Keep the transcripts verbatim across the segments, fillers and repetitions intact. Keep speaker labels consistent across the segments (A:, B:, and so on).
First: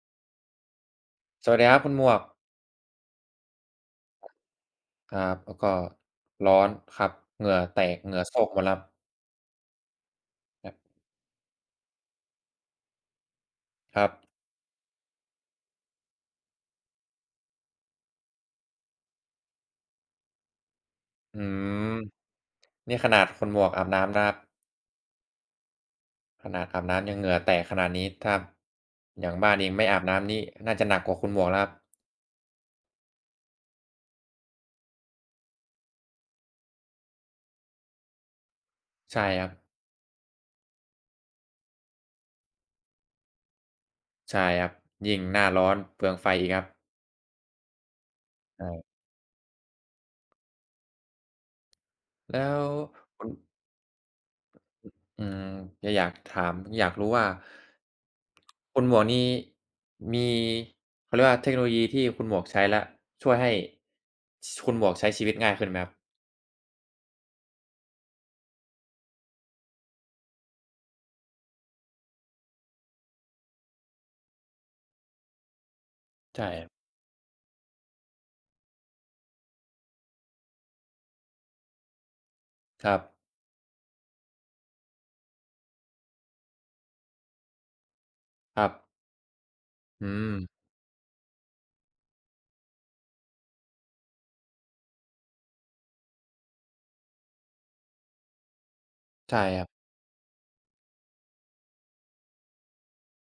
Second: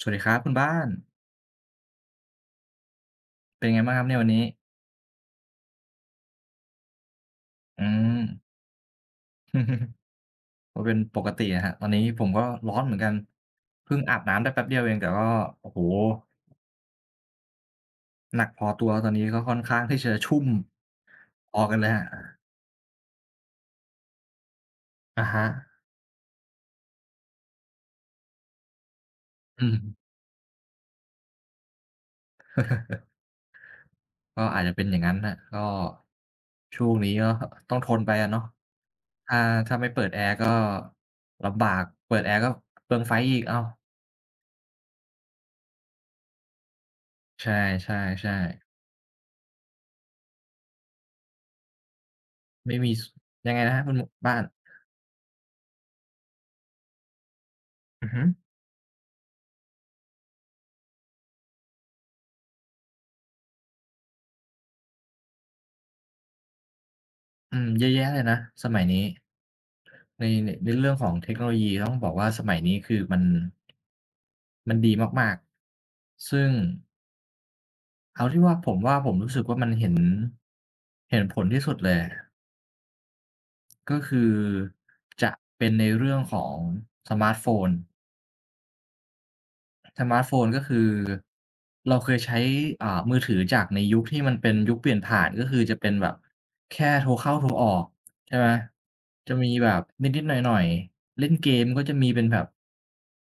A: สวัสดีครับคุณบ้าน
B: สวัสดีครับคุณหมวก
A: เป็นไงบ้างครับเนี่ยวันนี้
B: ครับแล้วก็ร้อนครับเหงื่อแต
A: อื
B: กเห
A: ม
B: งื่อโชกหมดแล้ว ครั
A: ก็
B: บ
A: เป็นปกติอะครับตอนนี้ผมก็ร้อนเหมือนกันเพิ่
B: ค
A: ง
B: รับ
A: อาบน้ำได้แป๊บเดียวเองแต่ก็ โอ้โฮหนักพอตัวตอนนี้ก็ค่อนข้างที่จะชุ่ม
B: อื
A: พอกันเลยครั
B: ม
A: บ
B: นี่ขนาดคุณหมวกอาบน้ำนะครับ
A: อะฮะ
B: ขนาดอาบน้ำยังเหงื่อแตกขนาดนี้ถ้าอย่างบ้านเอ
A: อื
B: ง
A: ม
B: ไม่อาบน้ำนี่น่าจะหนักกว่าคุณหมวกแล้วครับ
A: ก็อาจจะเป็นอย่างงั้นน่ะก็ช่วงนี้ก็ต้องทนไปอะเนาะ
B: ใช่
A: ถ้า
B: ครับ
A: ถ้าไม่เปิดแอร์ก็ลำบากเปิดแอร์ก็เปลืองไฟอีกอ้าว
B: ใช่ครับยิ่งหน้าร้อนเปลืองไฟอีกครับ
A: ใช่ๆๆ
B: ใช่แล้ว
A: ไม่มีส
B: คุณ
A: ยังไงนะครับคุณหมวกบ้าน
B: อืมก็อยากถามอยากรู้ว่า
A: อือฮึ
B: คุณหมวกนี่มีเขาเรียกว่าเทคโนโลยีที่คุณหมวกใช้แล้วช่วยให้ชคุณหมวกใช้ชีวิตง่ายขึ้นไหมครับ
A: อืมเยอะแยะเลยนะสมัยนี้ในในในเรื่องของเทคโนโลยีต้องบอกว่าสมัยนี้คือมันมันดีมากๆซึ่
B: ใช่
A: ง
B: ครับ
A: เอาที่ว่าผมว่าผมรู้สึกว่ามันเห็นเห็นผลที่สุดเลย
B: ครับ
A: ก็คือจะเป็นในเรื่องของสมาร์ตโฟน
B: ครับ
A: ส
B: อื
A: มาร์ตโฟ
B: ม
A: นก็คือเราเคยใช้อ่ามือถือจากในยุคที่มันเป็นยุคเปลี่ยนผ่านก็คือจะเป็นแบบแค่โทรเข้าโทรออกใช่ไหมจะ
B: ใช่
A: มี
B: ครั
A: แบบ
B: บ
A: นิดๆหน่อยๆเล่นเกมก็จะมีเป็นแบบ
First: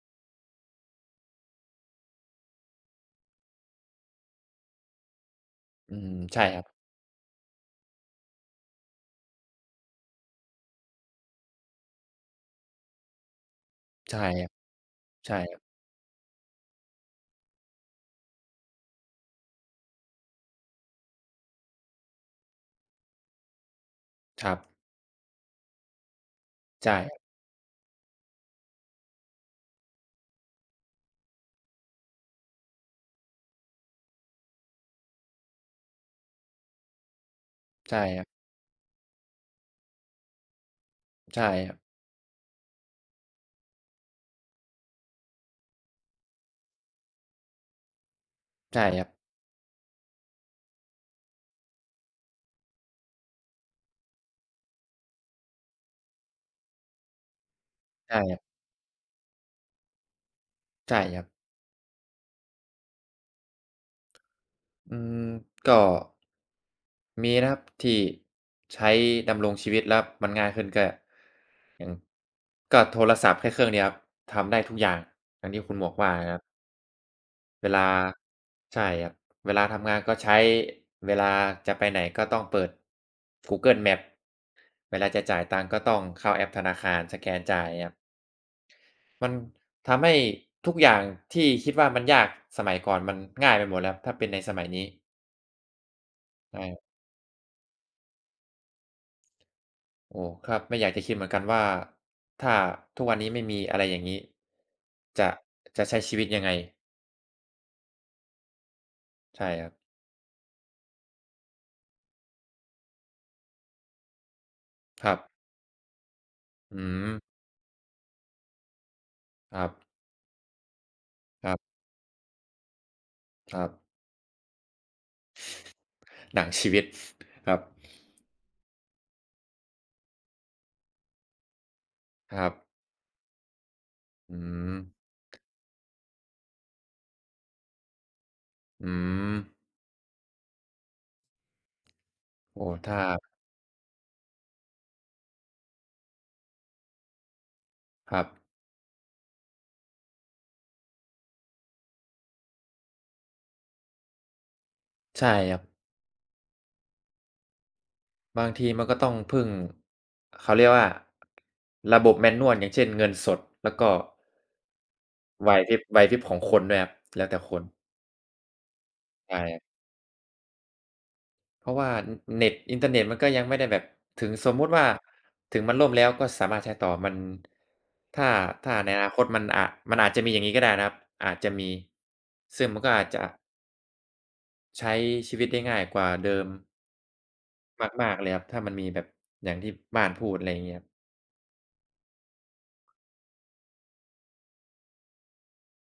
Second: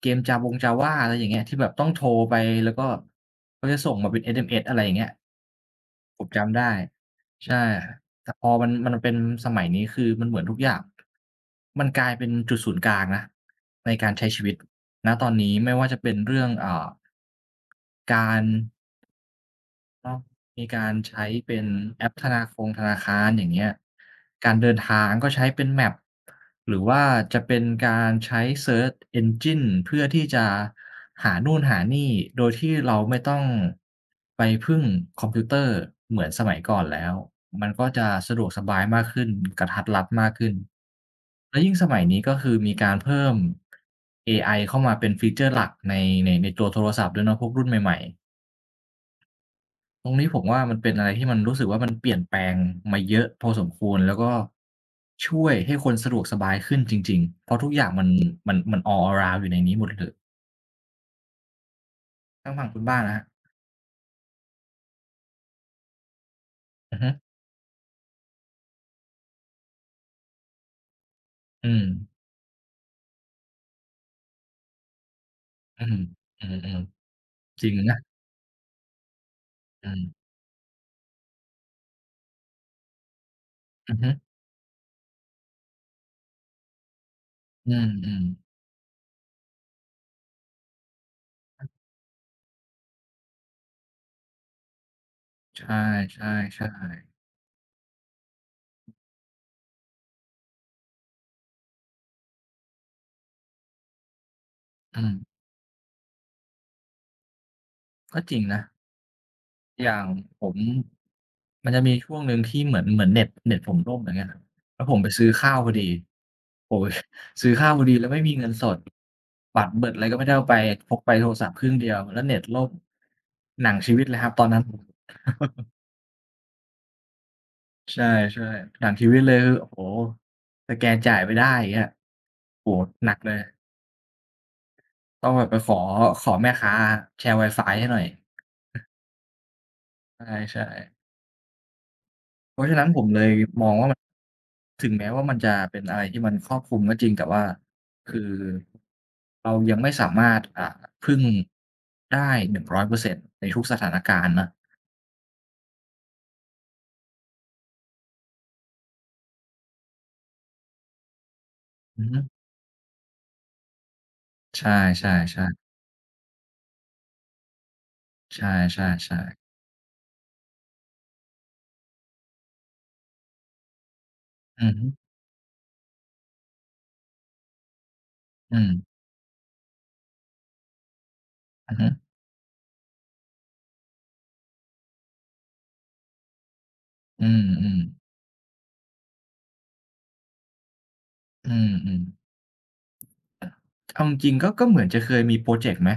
A: เกมจาวง Java อะไรอย่างเงี้ยที่แบบต้องโทรไปแล้วก็เขาจะส่งมาเป็น เอส เอ็ม เอส อะไรอย่างเงี้ย
B: อืม
A: ผม
B: ใช่
A: จำ
B: ครับ
A: ได้ใช่แต่พอมันมันเป็นสมัยนี้คือมันเหมือนทุกอย่างมันกลายเป็นจุดศูนย์กลางนะ ในการ
B: ใช่
A: ใช้
B: ค
A: ชี
B: รับ
A: วิตณตอน
B: ใช่
A: นี้
B: ครั
A: ไม่
B: บ
A: ว่าจะเป็นเรื่องอ่าการ ก็มีการใช้เป็นแอปธนาคงธนาคารอย่างเงี้ย
B: ค
A: กา
B: รั
A: ร
B: บ
A: เดินทางก็ใช้เป็น Map หรือ
B: ใช่
A: ว่า
B: ครับ
A: จะเป็นการใช้เซิร์ช Engine เพื่อที่จะหานู่นหานี่โดยที่เราไม่ต้องไปพึ่งคอมพิวเตอร์เหมือนสมัยก่อนแล้วมันก็
B: ใช่
A: จะ
B: ครับ
A: สะดวกสบายมากขึ้นกระทัดรัดมากขึ้น
B: ใช่
A: แล้ว
B: ค
A: ยิ่
B: รั
A: ง
B: บ
A: สมัยนี้ก็คือมีการเพิ่มเอไอเข้ามาเป็นฟีเจอร์หลักในในในตัวโทรศัพท์ด้วยเนาะพวกรุ่นใหม่ๆ
B: ใช่ครับ
A: ตรงนี้ผมว่ามันเป็นอะไรที่มันรู้สึกว่ามันเปลี่ยนแปลงมาเยอะพอสมควรแล้วก็ช่วยให้คนสะดวกสบายขึ้นจริงๆเพราะทุกอย่างมัน
B: ใช่ครับใช่ครั
A: มัน
B: บ
A: มัน all around อยู่ในนี้หมดเลย
B: ใช่ครับ
A: ทางฝั่งคุณบ้านนะครับ
B: อืมก็
A: อือฮึ
B: มีนะครับที่ใช้ดำรงชีวิตแล้วมันง่ายขึ้นก็
A: อื
B: อ
A: ม
B: ย่างก็โทรศัพท์แค่เครื่องเดียวครับทำได้ทุกอย่างอย่างที่คุณห
A: อื
B: มว
A: ม
B: กว่านะครับ
A: อืมๆจ
B: เว
A: ริง
B: ลา
A: นะ
B: ใช่ครับเวลาทำ
A: อื
B: งานก็
A: ม
B: ใช้เวลาจะไปไหนก็ต้องเปิด Google
A: อือ
B: Maps
A: ฮึ
B: เวลาจะจ่ายตังค์ก็ต้องเข้าแอปธนาคารสแกนจ่าย
A: อื
B: ครับ
A: มๆ
B: มันทำให้ทุกอย่างที่คิดว่ามันยากสมัยก่อนมันง่ายไปหมดแล้วถ้าเป็นในสมัยนี้
A: ใช
B: ใช่
A: ่ๆๆ
B: โอ้ครับไม่อยากจะคิดเหมือนกันว่าถ้าทุกวันนี้ไม่มีอะไรอย่างงี้
A: อื
B: จะ
A: ม
B: จะใช้ชีวิตยังไง
A: ก็จริงนะ
B: ใช่ครับ
A: อย่างผม มันจะมีช่วงหนึ่งที่เหมือนเหมือนเน็ตเน็ตผมล่มอย่างเงี้ยครับแล้วผม
B: ค
A: ไป
B: รับ
A: ซื้อข้าวพอดีโอ้
B: อื
A: โฮ
B: ม
A: ซื้อข้าวพอดีแล้วไม่มีเงินสด
B: ค
A: บั
B: รั
A: ต
B: บ
A: รเบิดอะไรก็ไม่ได้เอาไปพกไปโทรศั
B: ค
A: พ
B: รั
A: ท์เครื่อง
B: บ
A: เดียวแล้วเน็ตล่ม
B: ค
A: ห
B: รั
A: นั
B: บ
A: งชีวิตเลยครับตอนนั้น
B: หนังชีวิตครับ
A: ใช่ๆหนังชีวิตเลยคือโอ้โฮสแกนจ่ายไม่ได้อย่างเงี้ย
B: ครับ
A: โอ้โฮหนักเลย
B: อืม
A: ต้องแบบไปขอขอแม่ค้าแชร์ไวฟายให้หน่อย
B: อืม
A: ใช่ๆเพ
B: โอ้
A: ราะฉะนั้น
B: ถ้า
A: ผมเลยมองว่า ถึงแม้ว่ามันจะเป็นอะไรที่มันครอบคลุมก็จริงแต่ว่า
B: ค
A: คือ
B: รับ
A: เรายังไม่สามารถอ่าพึ่งได้หนึ่งร้อยเปอร์เซ็นต์ในทุกสถานการณ์นะ
B: ใช่ครับบางทีมันก็ต้องพึ่งเขาเรียกว่าระ
A: อื
B: บ
A: อ
B: บ
A: ฮึ
B: Manual อย่างเช่นเงินสดแล้วก็
A: ใช่
B: ไหว
A: ๆ
B: พริบไหวพริบของคนด้วยครับแล้วแต่คน
A: ๆใช่ๆๆ
B: ใช่ครับ เพราะว่าเน็ตอินเทอร์เน็ตมันก็ยังไม่ได้แบบถึงสมมุ
A: อือ
B: ติว่า
A: ฮึ
B: ถึงมันล่มแล้วก็สามารถใช้ต่อมันถ้า
A: อื
B: ถ้าใน
A: ม
B: อนาคตมันอามันอาจจะมีอย่างงี้ก็ได้นะครับอาจจะมี
A: อือฮึ
B: ซึ่งมันก็อาจจะใช้ชีวิตได้ง่ายกว่าเดิม
A: อืมๆ
B: มากๆเลยครับถ้ามันมีแบบอย่างที่บ้านพูดอะไรอย่างเงี้ยครับ
A: อืมๆเอาจริงๆก็ก็เหมือนจะเคยมีพรอเจกต์ไหม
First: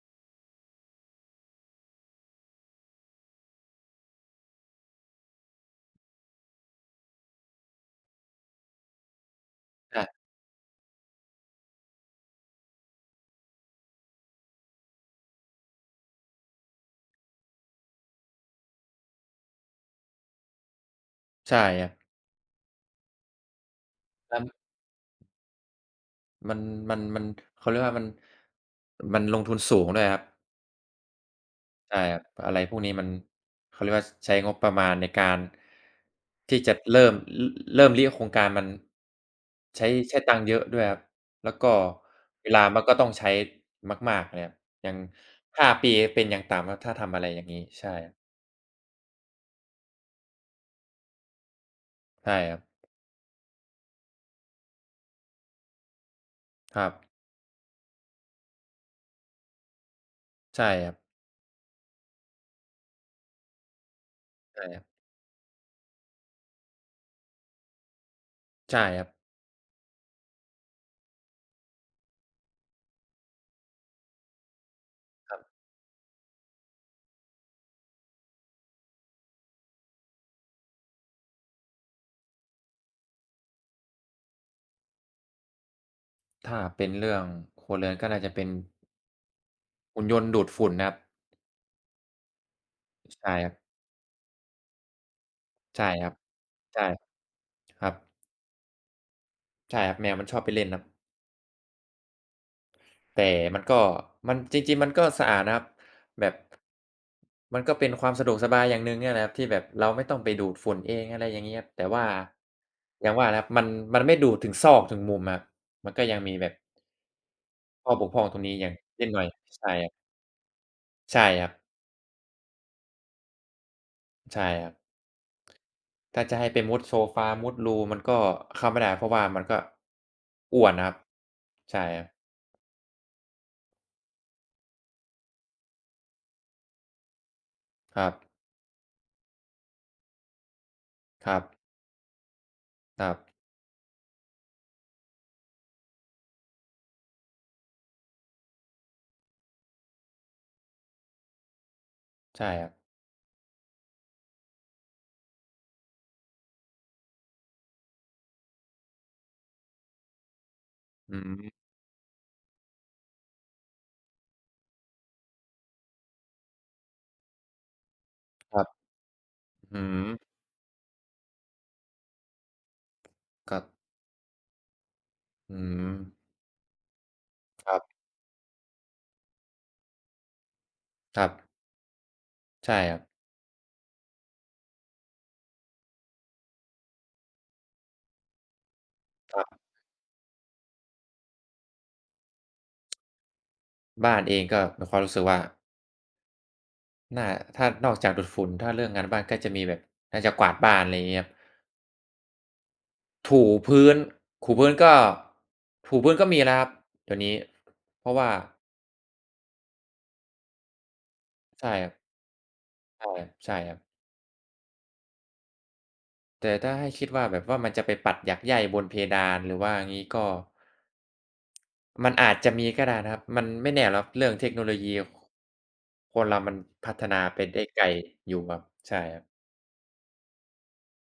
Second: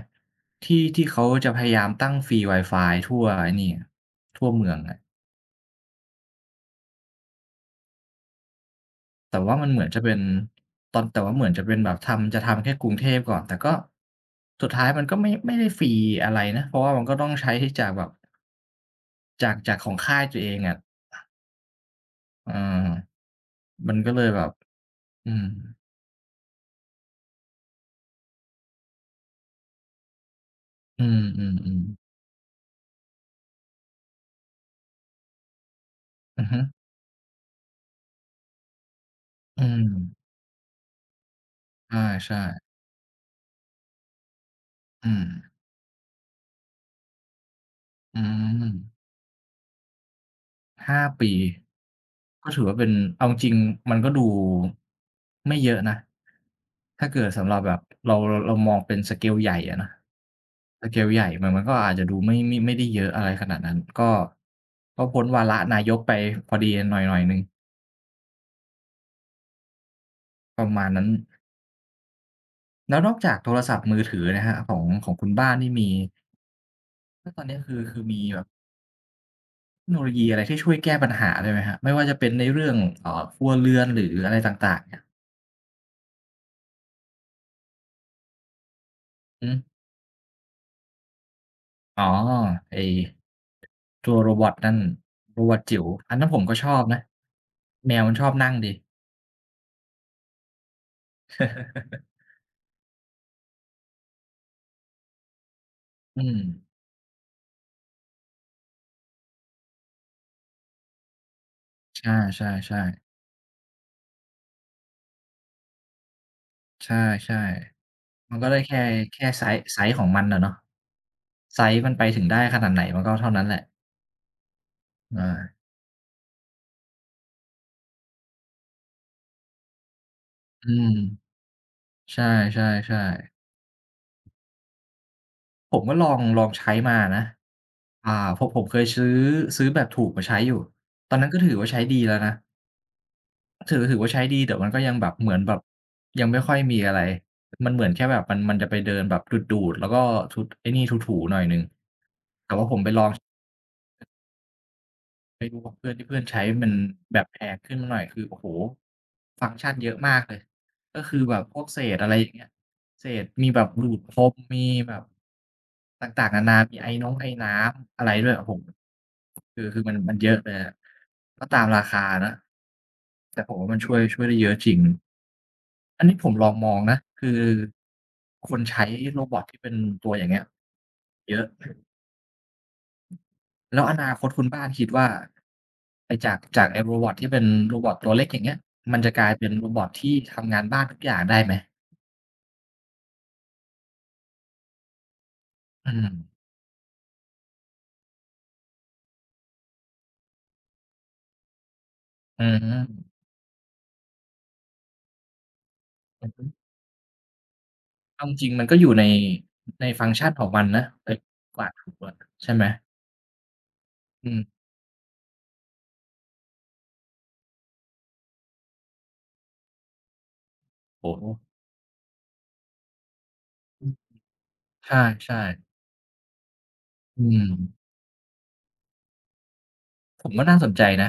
A: ที่ที่เขาจะพยายามตั้งฟรีไวาฟายทั่วไอ้นี่อะทั่วเมืองอะ แต่ว่ามันเหมือนจะ
B: อา
A: เป็นตอนแต่ว่าเหมือนจะเป็นแบบทำจะทำแค่กรุงเทพก่อนแต่ก็สุดท้ายมันก็ไม่ไม่ได้ฟรีอะไรนะเพราะว่ามันก็ต้องใช้จากแบบจากจากของค่ายตัวเองอะ
B: ใช่ครับ
A: เออมันก็เลย
B: แล้
A: แบ
B: ว
A: บอืม
B: มันมันมันเขาเรียกว่ามันมันลงทุนสูงด้วยครับ
A: อืม
B: ใช่
A: ๆๆ
B: ครับอะไรพวกนี้มันเขาเรียกว่าใช้งบประมาณในการ
A: อือฮึ
B: ที่จะเริ่มรเริ่มริโครงการมัน
A: อืม
B: ใช้ใช้ตังค์เยอะด้วยครับแล้วก็
A: ใช่
B: เว
A: ๆ
B: ลามันก็ต้องใช้มากๆเลยครับอย่าง
A: อืม
B: ห้าปีเป็นอย่างต่ำครับถ้าทำอะไรอย่างงี้ใช่
A: อืม ห้าปี
B: ใช่
A: ก็
B: ครับ
A: ถือว่าเป็นเอาจริงๆมันก็ดูไม่เยอะนะ
B: ครับ
A: ถ้าเกิดสำหรับแบบเราเราเรามองเป็นสเกลใหญ่อะนะ
B: ใช่
A: ส
B: ครับ
A: เกลใหญ่มันมันก็อาจจะดูไม่ไม่ไม่ได้เยอะอะไรขนาดนั้นก็
B: ใช่ครับ
A: ก็พ้นวาระนายกไปพอดีหน่อยๆหนึ่ง
B: ใช่ครับ
A: ประมาณนั้นแล้วนอกจากโทรศัพท์มือถือนะครับของของคุณบ้านนี่มีแล้วตอนนี้คือคือมีแบบเทคโนโลยีอะไรที่ช่วยแก้ปัญหาด้วยไหมครับไม่ว่าจะเป็นในเรื่องเอ่อครัวเรือนหรืออะไรต่างๆเนี่ย
B: ถ้าเป็นเรื่องครัวเรือนก็น่าจะเป็น
A: อืม
B: หุ่นยนต์ดูดฝุ่นนะครับ
A: อ๋อไอ้
B: ใช่ครับ
A: ตัวโรบอตนั่นโรบอตจิ๋ว
B: ใช่ครั
A: อั
B: บ
A: นนั้นผมก็ชอ
B: ใช่
A: บนะ
B: ครั
A: แม
B: บ
A: วมันชอบนั่งดี
B: ใช่ครับแมวมันชอบไปเล่นครับ แต่มันก็มันจริงๆมันก็สะอาดนะครับ
A: อื
B: แบบ
A: ม
B: มันก็เป็นความสะดวกสบายอย่างหนึ่งเนี่ยแหละครับที่แบบเราไม่ต้องไปดูดฝุ่นเองอะไรอย่างงี้ครับแต่
A: ใช
B: ว่า
A: ่ๆๆ
B: อย่างว่านะครับมันมันไม่ดูดถึงซอกถึงมุมอะครับมันก็ยังมีแบบ
A: ใช่
B: ข้อบกพร่อง
A: ๆมั
B: ตร
A: น
B: ง
A: ก็
B: นี้
A: ได้
B: อย่าง
A: แค่
B: นิดหน่อ
A: แค่
B: ย
A: ไซซ์
B: ใช่
A: ไซ
B: ครั
A: ซ์ของ
B: บ
A: มันอะเนาะ
B: ใช่ครับ
A: ไซซ์มันไปถึงได้ขนาดไหนมันก็เท่านั้นแหละ
B: ใช่ครับ
A: อา
B: ถ้าจะให้ไปมุดโซฟามุดรูมันก็เข้าไม่ได้เพราะว่ามันก็อ้
A: อื
B: วนนะ
A: ม
B: ครับใช่
A: ใช่ๆๆผมก็ลองลองใช้มานะ
B: ครั
A: อ่า
B: บ
A: ผมผมเคยซื้อซื้อแบบถูกมาใช้อยู่ตอนนั้
B: ค
A: นก็
B: รับ
A: ถือว่าใช้ดีแล้วนะ
B: ครับครับ
A: ถือถือว่าใช้ดีแต่มันก็ยังแบบเหมือนแบบยังไม่ค่อยมีอะไรมันเหมือนแค่แบบมันมันจะไปเดินแบบดูดๆแล้วก็ทุบไอ้นี่ถูๆหน่อยหนึ่ง
B: ใช่
A: แต่
B: ค
A: ว่า
B: รับ
A: ผมไปลองไปดูกับเพื่อนที่เพื่อนใช้มันแบบแพงขึ้นมาหน่อยคือโอ้โฮฟังก์ชันเยอะมากเลยก็
B: อื
A: คือแบ
B: ม
A: บพวกเศษอะไรอย่างเงี้ยเศษมีแบบดูดพรมมีแบบต่างๆนานามีไอน้องไอน้ำอะไรด้วยโอ้โฮ
B: ครับ
A: คือคื
B: อื
A: อ
B: อ
A: มัน
B: ฮึ
A: มันเยอะเลยอะก็ตามราคานะแต่ผม
B: ก็
A: ว่ามันช่วยช่วยได้เยอะจริง
B: อืม
A: อันนี้ผมลองมองนะคือ
B: ครับ
A: คนใช้โรบอตที่เป็นตัวอย่างเงี้ย
B: ครั
A: เยอะ
B: บใช่ครับ
A: แล้วอนาคตคุณบ้านคิดว่าไอ้จากจากไอ้โรบอตที่เป็นโรบอตตัวเล็กอย่างเงี้ยมันจะกลาย
B: ค
A: เป็น
B: รับ
A: โรบอตที่ทำงานบ้านทุกอย่างได้ไหม
B: บ้านเองก็มีความรู้สึกว่า
A: อืม
B: น่าถ้านอกจากดูดฝุ่นถ้าเรื่องงานบ้านก็จะมีแบบอาจจะกวาดบ้านอะไรอย่างงี้ครับ
A: อืม
B: ถูพื้นถูพื้นก็ถูพื้น
A: อื
B: ก็
A: อ
B: มี
A: ฮึ
B: แล้วครับเดี๋ยวนี้เพราะ
A: เอา
B: ว่า
A: จริงๆมันก็อยู่ในในฟังก์ชันของมันนะไอ้กวาด
B: ใช่ค
A: ถู
B: รับ
A: อะใช่ไหม
B: ใช่ใช่ครับ
A: อืม
B: แต่ถ้าให้คิดว่าแบบว่ามันจะไปปัดหยักไย่บนเพดานหรือว่างี้ก็
A: โอ้โฮ
B: มันอาจจะมีก็ได้นะครับมันไม่
A: อื
B: แน่
A: ม
B: หรอกครับเรื่องเทคโนโล
A: ใ
B: ยี
A: ช่ๆ
B: คนเรามันพัฒนา
A: อื
B: ไป
A: ม
B: ได้ไกลอยู่ครับใช่ครับ
A: ผมว่าน่าสนใจนะ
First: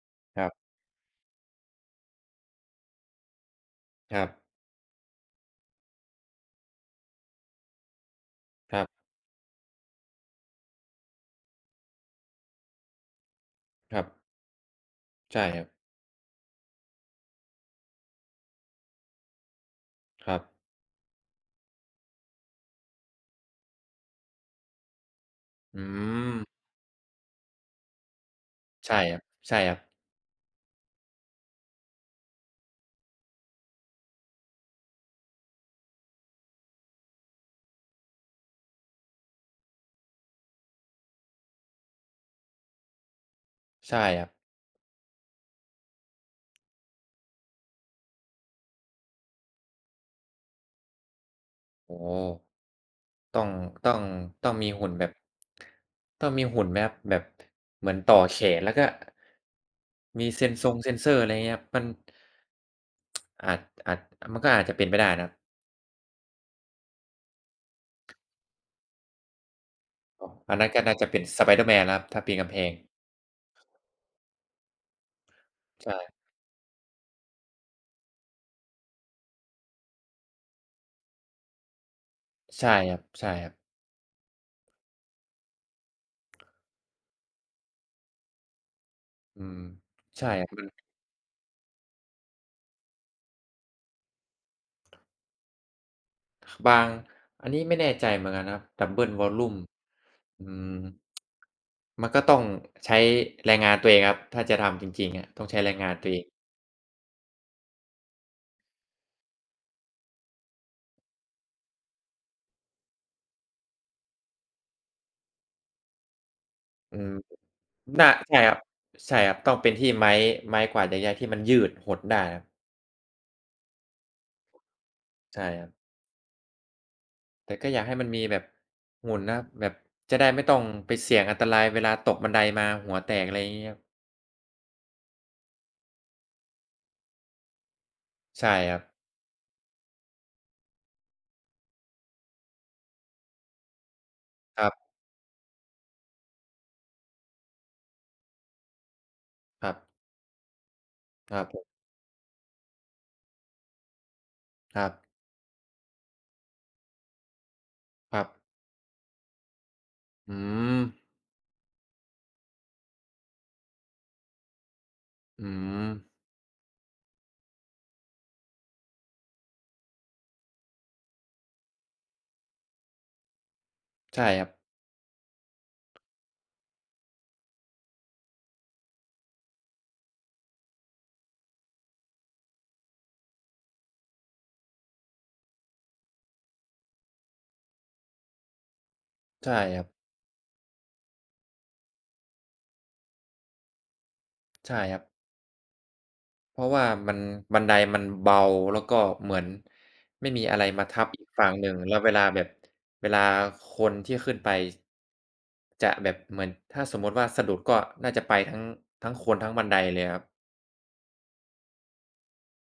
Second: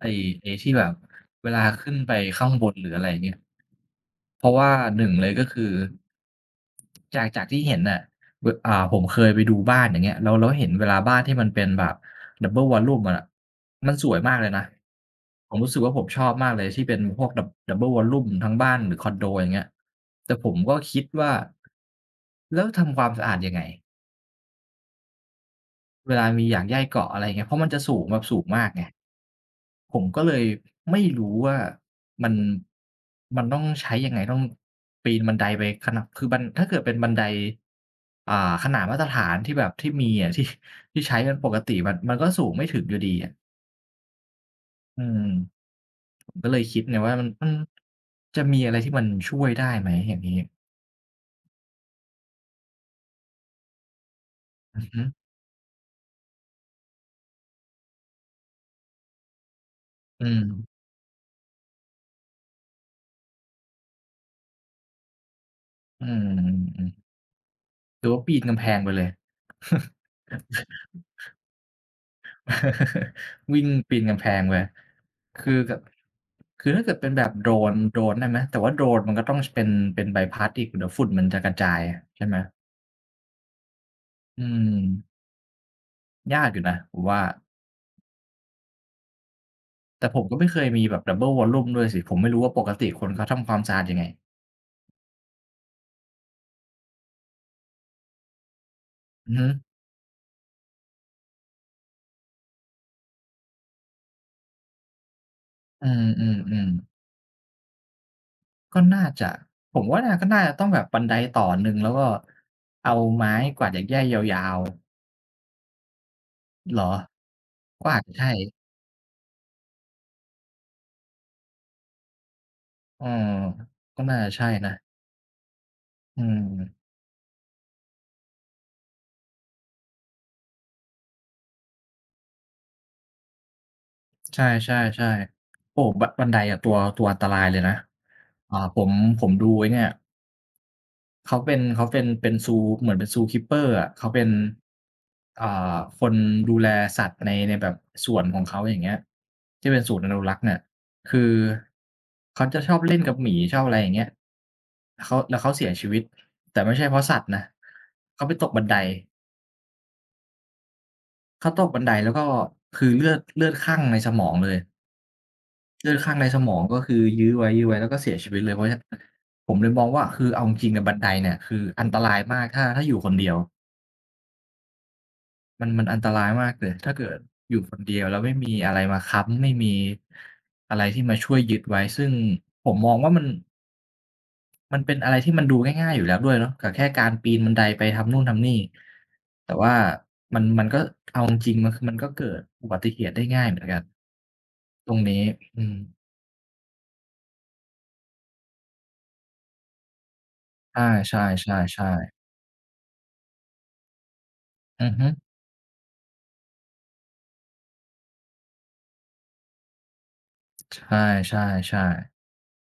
A: ไอ้
B: ครั
A: ไอ้
B: บ
A: ที่แบบเวลาขึ้นไปข้างบนหรืออะไรเงี้ย
B: ครับ
A: เพราะว่าหนึ่งเลยก็คือจากจากที่เห็นน่ะว
B: ครั
A: อ่าผม
B: บ
A: เคยไปดูบ้านอย่างเงี้ยแล้วแล้วเห็นเวลาบ้านที่มันเป็นแบบ Double Wallroom อะมัน
B: ครั
A: ส
B: บ
A: วยมากเลยนะ
B: ใช่
A: ผ
B: ค
A: ม
B: รับ
A: รู้สึกว่าผมชอบมากเลยที่เป็นพวก Dou Double Wallroom ทั้งบ้านหรือคอนโดอย่างเงี้ย
B: ค
A: แต่
B: รับ
A: ผมก็คิดว่าแล้วทำความสะอาดยังไง
B: อื
A: เวลา
B: ม
A: มีหยากหญ้าเกาะอะไรอย่างเงี้ยเพราะมันจะสูงแบบสูงมากไง
B: ใช่ครับใช่ครับ
A: ผมก็เลยไม่รู้ว่ามันมันต้องใช้ยังไงต้องปีนบันไดไปขนาดคือบันถ้าเกิดเป็นบันไดอ่าขนาดมาตรฐานที่แบบที่มีอะที่ที่ใช้กันปกติมันมันก็สูงไม่ถึงอยู่ดีอะ
B: ใช่ครับ
A: อืมผมก็เลยคิดไงว่ามันมันจะมีอะไรที่มันช่วยได้ไหมอย่างงี้
B: โอ้โฮต้องต้องต้องมี
A: อือ
B: หุ่น
A: ฮึ
B: แบบต้องมีหุ่นไหมครับแบบเหมือนต่อแขนแล้วก็
A: อื
B: มีเซ็นซง
A: ม
B: เซ็นเซอร์อะไรอย่างเงี้ยครับมันอาจอาจมันก็อาจจะเป็นไปได้นะครับ
A: อืมๆ
B: อ๋ออันนั้นก็น่าจะเป็น Spiderman แล้วครับถ้าปีนกำแพง
A: วิ่งปีนกำแพงไปคือแบบ
B: ใช่
A: คือถ้าเกิดเป็นแบบโดรนโดรนได้ไหม แต่ว่าโดรนมันก็ต้องชเป็นเป็นใบพัดอีกเดี๋ยวฝุ่นมันจะกระจายใช่ไหม
B: ใช่ครับใช่ครับ
A: อืมยากอยู่นะผมว่า
B: อืม
A: แต่ผม
B: ใช่
A: ก็ไม่
B: ค
A: เค
B: รั
A: ย
B: บ
A: มีแบบ ดับเบิล วอลลุ่ม ด้วยสิ ผมไม่รู้ว่าปกติคนเขาทำความสะอาดยังไง
B: บางอันนี้ไม่แน่ใจเหมือนกันครับดับเบิลว
A: อื
B: ล
A: อฮึ
B: ลุอืมมันก็ต้องใช้แรงงานตัวเองครับถ้าจะทำจริงๆอะต้องใช้แรง
A: อื
B: งานตัวเอง
A: มๆๆก็น่าจะ ผมว่าน่าก็น่าจะต้องแบบบันไดต่อหนึ่งแล้วก็เอาไม้กวาดหญ้าแย่ยาวๆเหรอ
B: อืม
A: ก็อาจ
B: น่า
A: จะใช่
B: ใช่ครับใช่ครับต้องเป็นที่ไม้ไม้กวาดหญ้าๆที่มันยืดหดได้ครับ
A: เออก็น่าจะใช่นะ
B: ใช่ครับ
A: อืม
B: แต่ก็อยากให้มันมีแบบหุ่นนะครับแบบจะได้ไม่ต้องไปเสี่ยงอันตรายเวลาตกบันไดมาหัวแตกอะไรอย่างงี้ครับ
A: ใช่ๆๆโอ้บันบันไดอะตัวตัวอันตรายเลยนะ
B: ใช่
A: อ่า
B: ค
A: ผ
B: รับ
A: มผมดูไอ้เนี่ยเขาเป็นเขาเป็นเป็นซูเหมือนเป็น ซู คีปเปอร์ อะเขาเป็น
B: ครับ
A: อ่าคนดูแลสัตว์ในในแบบสวนของเขาอย่างเงี้ย
B: ค
A: ที่
B: รั
A: เป็นศูน
B: บ
A: ย์อนุรักษ์เนี่ยคือ
B: ครับผม
A: เขาจะชอบเล่นกับหมีชอบอะไรอย่างเงี้ย
B: ครับ
A: เขาแล้วเขาเสียชีวิตแต่ไม่ใช่เพราะสัตว์นะ
B: ครั
A: เขา
B: บ
A: ไปตกบันได
B: อืม
A: เขาตกบันไดแล้วก็คือเลือดเลือดคั่งในสมองเลย
B: อืม
A: เลือดข้างในสมองก็คือยื้อไว้ยื้อไว้แล้วก็เสียชีวิตเลยเพราะฉะนั้นผมเลยมองว่าคือเอาจริงๆอะบันไดเนี่ยคืออันตรายมากถ้าถ้าอยู่คนเดียว
B: ใช่ครับ
A: มันมันอันตรายมากเลยถ้าเกิดอยู่คนเดียวแล้วไม่มีอะไรมาค้ำไม่มีอะไรที่มาช่วยยึดไว้ซึ่งผมมองว่ามันมันเป็นอะไรที่มันดูง่ายๆอยู่แล้วด้วยเนาะกับแค่การปีนบันไดไปทำนู่นทำนี่
B: ใช่
A: แต่ว่า
B: ครับ
A: มันมันก็เอาจริงๆมันคือมันก็เกิดอุบัติเหตุได้ง่ายเหมือนกัน
B: ใช่
A: ต
B: ค
A: ร
B: รั
A: ง
B: บ
A: นี้อืม
B: เพราะว่ามันบันไดมันเบาแล้วก็เหมือนไม่มีอะไรมา
A: อา
B: ทับ
A: ใช
B: อีกฝั่งหนึ่ง
A: ่
B: แล้วเว
A: ๆ
B: ลาแบบเวลาคนที่ขึ้นไป
A: ๆอือฮึ
B: จะแบบเหมือนถ้าสมมุติว่าสะดุดก็น่าจะไปทั้งทั้งคนทั้งบันไดเลยครับ
A: ใช่ใช่ใช่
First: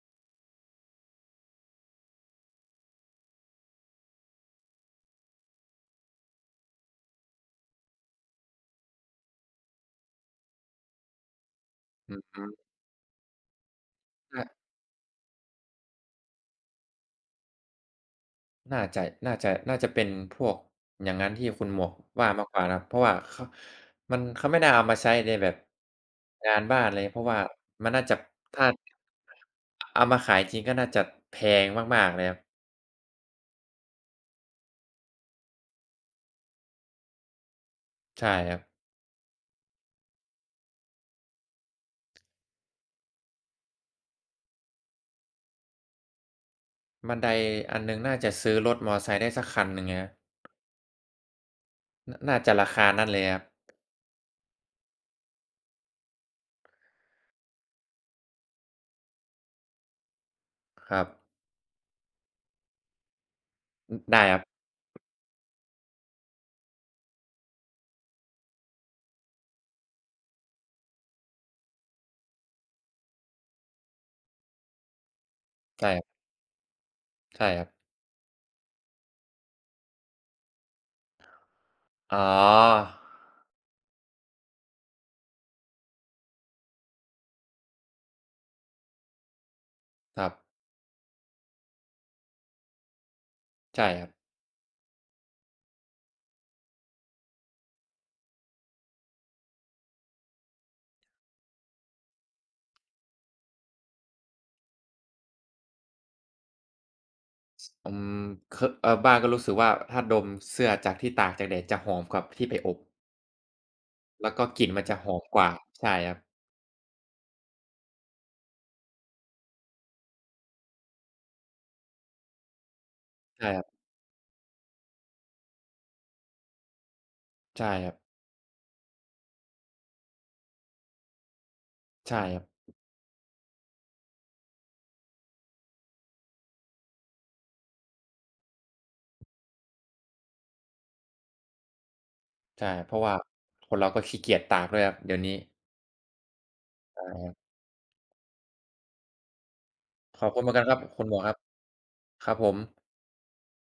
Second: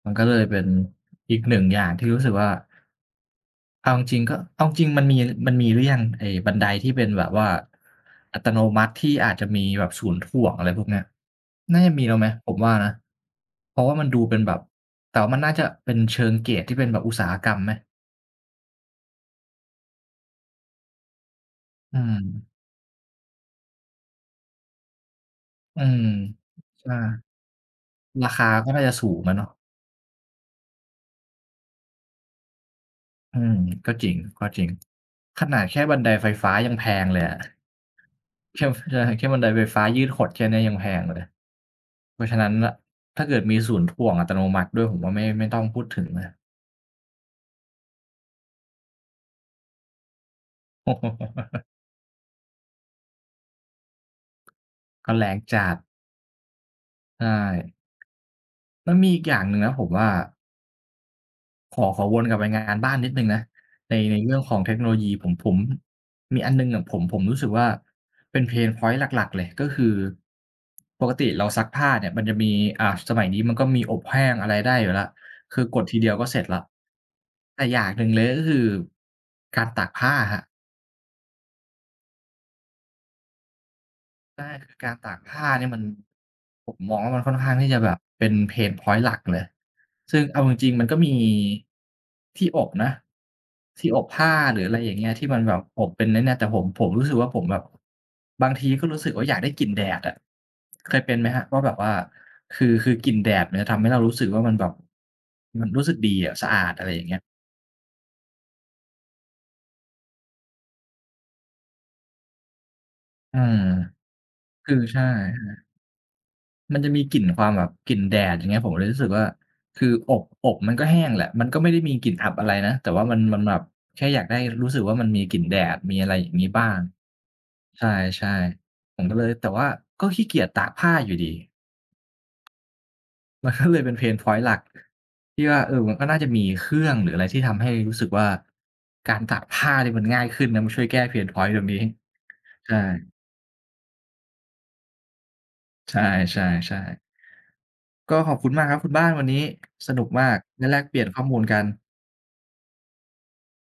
A: มันก็เลยเป็นอีกหนึ่งอย่างที่รู้สึกว่าเอาจริงๆก็เอาจริงมันมีมันมีหรือยังไอ้บันไดที่เป็นแบบว่าอัตโนมัติที่อาจจะมีแบบศูนย์ถ่วงอะไรพวกเนี้ยน่าจะมีแล้วไหมผมว่านะเพราะว่ามันดูเป็น
B: น่า
A: แบบแต่ว่ามันน่าจะเป็นเชิงเกรดที่เป็นแบบอุตสาหกรรมไหม
B: น่าจะน่าจะน่าจะเป็นพวกอย่างงั้นที่คุณหมวก
A: อื
B: ว่ามาก
A: ม
B: กว่านะครับเพราะว่าเขามันเขาไม่น่าเอามาใช้ในแบบ
A: อืม
B: งานบ้าน
A: ใช่
B: เลยเพราะว่ามันน่าจะ
A: ราคา
B: ถ้า
A: ก็น่าจะสูงอะเนาะ
B: เอามาขายจริงก็น่าจะแพงมากๆเลยครับ
A: อืมก็จริงก็จริงขนาดแค่บันไดไฟฟ้ายังแพงเลยอะ
B: ใช่ครับ
A: แค่ใช่แค่บันไดไฟฟ้ายืดหดแค่เนี้ยยังแพงเลย เพราะฉะนั้นน่ะถ้าเกิดมีศูนย์ถ่วงอัตโนมัติด้วยผมว่าไม่ไม่ต้องพูดถึงเลย
B: บันไดอันหนึ่งน่าจะซื้อรถมอไซค์ได้สักคันหนึ่งไงครับ นน่าจะราคานั้นเลยครับ
A: ก็แรงจัดใช่มันมีอีกอย่างหนึ่งนะผมว่า
B: ครับ
A: ขอขอวนกลับไปงานบ้านนิดหนึ่งนะ
B: อ
A: ในใน
B: ได้ค
A: เรื่อ
B: รั
A: ง
B: บ
A: ของเทคโนโลยีผมผมมีอันหนึ่งอะผมผมรู้สึกว่าเป็น เพน พอยต์ หลักๆเลยก็คือปกติเราซักผ้าเนี่ยมันจะมีอ่าสมัยนี้มันก็มีอบแห้งอะไรได้อยู่แล้วคือกด
B: ใช่
A: ที
B: ครั
A: เดียวก็
B: บ
A: เสร็จแล้ว
B: ใช่ค
A: แต่
B: รับ
A: อย่างหนึ่งเลยก็คือการตากผ้าครับ
B: อ๋อ
A: ใช่คือการตากผ้าเนี่ยมัน ผมมองว่ามันค่อนข้างที่จะแบบเป็นเพนพ็อยนต์หลักเลย
B: ค
A: ซึ่ง
B: รั
A: เอาจ
B: บ
A: ริงๆมันก็มีที่อบนะ
B: ใช่
A: ที่อ
B: ค
A: บ
B: รับ
A: ผ้าหรืออะไรอย่างเงี้ยที่มันแบบอบเป็นไอ้เนี่ยแต่ผมผมรู้สึกว่าผมแบบบางทีก็รู้สึกว่าอยากได้กลิ่นแดดอะเคยเป็นไหมครับว่าแบบว่าคือคือกลิ่นแดดมันจะทำให้เรารู้สึกว่ามันแบบมันรู้สึกดีอะสะอาดอะไรอย่างเงี้ย
B: อืมเคอะเออบ้านก็รู้สึกว่าถ้าดมเสื้อจากที่ตากจากแดดจะหอมกว่าที่ไปอบ
A: อืม
B: แล้วก็กลิ่น
A: คือ
B: มันจะ
A: ใช่
B: หอมกว่าใช่ครับ
A: มันจะมีกลิ่นความแบบกลิ่นแดดอย่างเงี้ยผมเลยรู้สึกว่าคืออบอบมันก็แห้งแหละมันก็ไม่ได้มีกลิ่นอับอะไรนะแต่ว่ามันมัน
B: ใช่
A: แบ
B: ค
A: บ
B: รับ
A: แค่อยากได้รู้สึกว่ามันมีกลิ่นแดดมีอะไรอย่างงี้บ้าง
B: ใช่ครับ
A: ใช่ๆผมก็เลยแต่ว่าก็ขี้เกียจตากผ้าอยู่ดี
B: ใช่ครับ
A: มันก็เลยเป็นเพนพ็อยนหลักที่ว่าเออมันก็น่าจะมีเครื่องหรืออะไรที่ทำให้รู้สึกว่าการตากผ้าเนี่มันง่ายขึ้นนะมันช่วยแก้เพนพ็อยนต์ตรงนี้
B: ใช่
A: ใช่
B: เพราะว่าคนเราก็ขี้เกียจตากด้วยครับเดี๋ยวนี้
A: ใช่ๆ
B: ใช่
A: ๆ
B: ครับ
A: ก็ขอบคุณมากครับคุณบ้านวันนี้สนุก
B: ขอ
A: มา
B: บ
A: ก
B: คุณเหมือนกัน
A: ได้
B: ค
A: แล
B: รับ
A: กเปลี่
B: คุ
A: ย
B: ณ
A: น
B: หม
A: ข้
B: ว
A: อ
B: กครั
A: มู
B: บ
A: ลกัน
B: ครับผม